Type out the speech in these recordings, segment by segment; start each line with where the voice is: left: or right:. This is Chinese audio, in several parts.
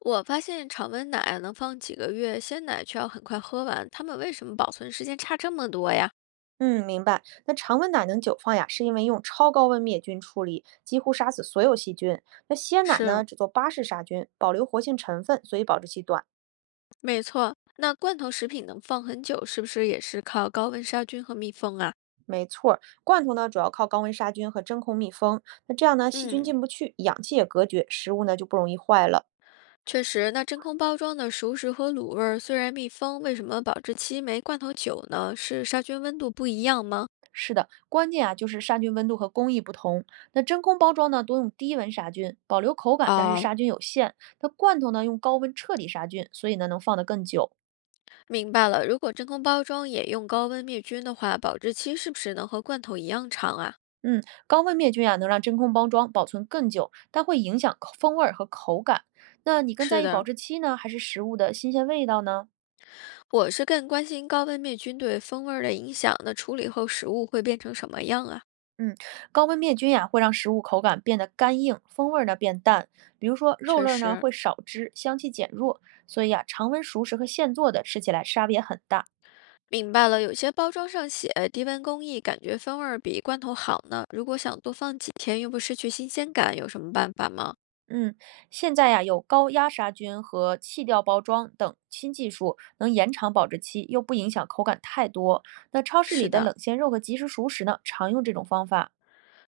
left: 我发现常温奶能放几个月，鲜奶却要很快喝完，他们为什么保存时间差这么多呀？
right: 嗯，明白。那常温奶能久放呀，是因为用超高温灭菌处理，几乎杀死所有细菌。那鲜奶呢，
left: 是，
right: 只做巴氏杀菌，保留活性成分，所以保质期短。
left: 没错，那罐头食品能放很久，是不是也是靠高温杀菌和密封啊？
right: 没错儿，罐头呢主要靠高温杀菌和真空密封。那这样呢，细菌
left: 嗯，
right: 进不去，氧气也隔绝，食物呢就不容易坏了。
left: 确实，那真空包装的熟食和卤味儿虽然密封，为什么保质期没罐头久呢？是杀菌温度不一样吗？
right: 是的，关键啊就是杀菌温度和工艺不同。那真空包装呢多用低温杀菌，保留口感，但是
left: 哦，
right: 杀菌有限。那罐头呢用高温彻底杀菌，所以呢能放得更久。
left: 明白了。如果真空包装也用高温灭菌的话，保质期是不是能和罐头一样长啊？
right: 嗯，高温灭菌啊，能让真空包装保存更久，但会影响口风味儿和口感。那你更在
left: 是
right: 意保
left: 的，
right: 质期呢，还是食物的新鲜味道呢？
left: 我是更关心高温灭菌对风味儿的影响，那处理后食物会变成什么样啊？
right: 嗯，高温灭菌呀、会让食物口感变得干硬，风味儿呢变淡。比如说肉
left: 确
right: 类儿呢
left: 实，
right: 会少汁，香气减弱，所以啊，常温熟食和现做的吃起来差别很大。
left: 明白了，有些包装上写低温工艺，感觉风味儿比罐头好呢。如果想多放几天又不失去新鲜感，有什么办法吗？
right: 嗯，现在呀，有高压杀菌和气调包装等新技术，能延长保质期，又不影响口感太多。那超市里
left: 是
right: 的
left: 的，
right: 冷鲜肉和即食熟食呢，常用这种方法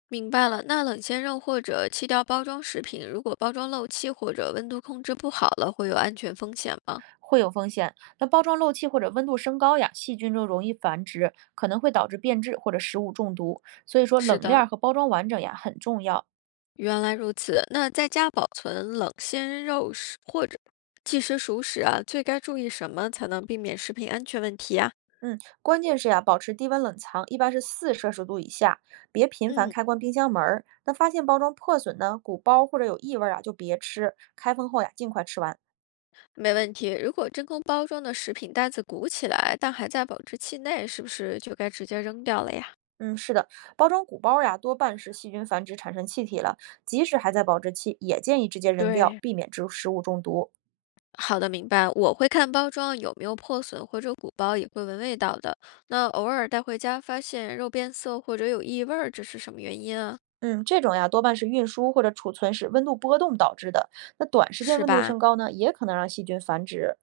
left: 明白了，那冷鲜肉或者气掉包装食品，如果包装漏气或者温度控制不好了，会有安全风险吗？
right: 会有风险。那包装漏气或者温度升高呀，细菌就容易繁殖，可能会导致变质或者食物中毒。所以说，
left: 是
right: 冷链
left: 的。
right: 儿和包装完整呀很重要。
left: 原来如此，那在家保存冷鲜肉食或者即食熟食啊，最该注意什么才能避免食品安全问题啊？
right: 嗯，关键是呀，保持低温冷藏，一般是4摄氏度以下，别频繁
left: 嗯，
right: 开关冰箱门儿。那发现包装破损呢、鼓包或者有异味儿啊，就别吃。开封后呀，尽快吃完。
left: 没问题，如果真空包装的食品袋子鼓起来，但还在保质期内，是不是就该直接扔掉了呀？
right: 嗯，是的，包装鼓包呀，多半是细菌繁殖产生气体了，即使还在保质期，也建议直接扔掉，
left: 对，
right: 避免植食物中毒。
left: 好的，明白。我会看包装有没有破损或者鼓包，也会闻味道的。那偶尔带回家发现肉变色或者有异味儿，这是什么原因啊？
right: 嗯，这种呀，多半是运输或者储存时温度波动导致的。那短时间
left: 是
right: 温度
left: 吧？
right: 升高呢，也可能让细菌繁殖。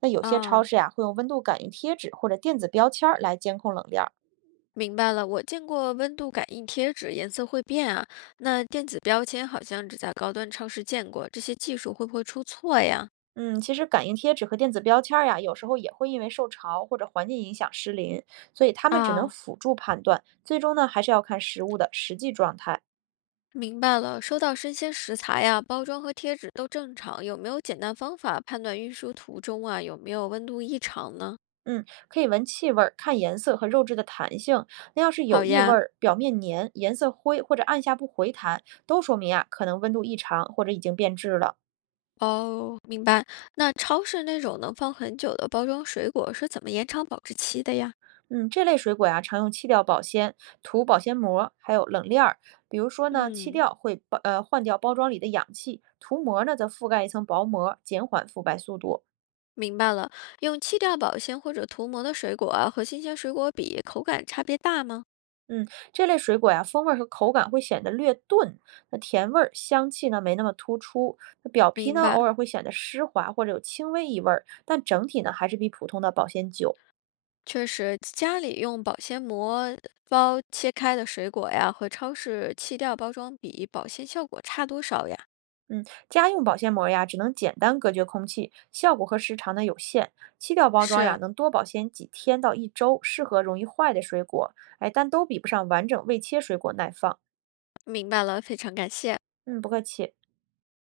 right: 那有些超
left: 啊、
right: 市呀，会用温度感应贴纸或者电子标签儿来监控冷链儿。
left: 明白了，我见过温度感应贴纸，颜色会变啊。那电子标签好像只在高端超市见过，这些技术会不会出错呀？
right: 嗯，其实感应贴纸和电子标签儿呀，有时候也会因为受潮或者环境影响失灵，所以它们只能
left: 啊，
right: 辅助判断，最终呢还是要看食物的实际状态。
left: 明白了，收到生鲜食材呀，包装和贴纸都正常，有没有简单方法判断运输途中啊有没有温度异常呢？
right: 嗯，可以闻气味儿、看颜色和肉质的弹性。那要是有
left: 好
right: 异味
left: 呀，
right: 儿、表面黏、颜色灰或者按下不回弹，都说明啊可能温度异常或者已经变质了。
left: 哦，明白。那超市那种能放很久的包装水果是怎么延长保质期的呀？
right: 嗯，这类水果呀，常用气调保鲜、涂保鲜膜，还有冷链儿。比如说呢，气
left: 嗯。
right: 调会换掉包装里的氧气，涂膜呢则覆盖一层薄膜，减缓腐败速度。
left: 明白了，用气调保鲜或者涂膜的水果啊，和新鲜水果比，口感差别大吗？
right: 嗯，这类水果呀，风味儿和口感会显得略钝，那甜味儿、香气呢没那么突出，那表皮
left: 明
right: 呢偶
left: 白，
right: 尔会显得湿滑或者有轻微异味儿，但整体呢还是比普通的保鲜久。
left: 确实，家里用保鲜膜包切开的水果呀，和超市气调包装比，保鲜效果差多少呀？
right: 嗯，家用保鲜膜呀，只能简单隔绝空气，效果和时长呢有限。漆掉包装呀，
left: 是，
right: 能多保鲜几天到一周，适合容易坏的水果。哎，但都比不上完整未切水果耐放。
left: 明白了，非常感谢。
right: 嗯，不客气。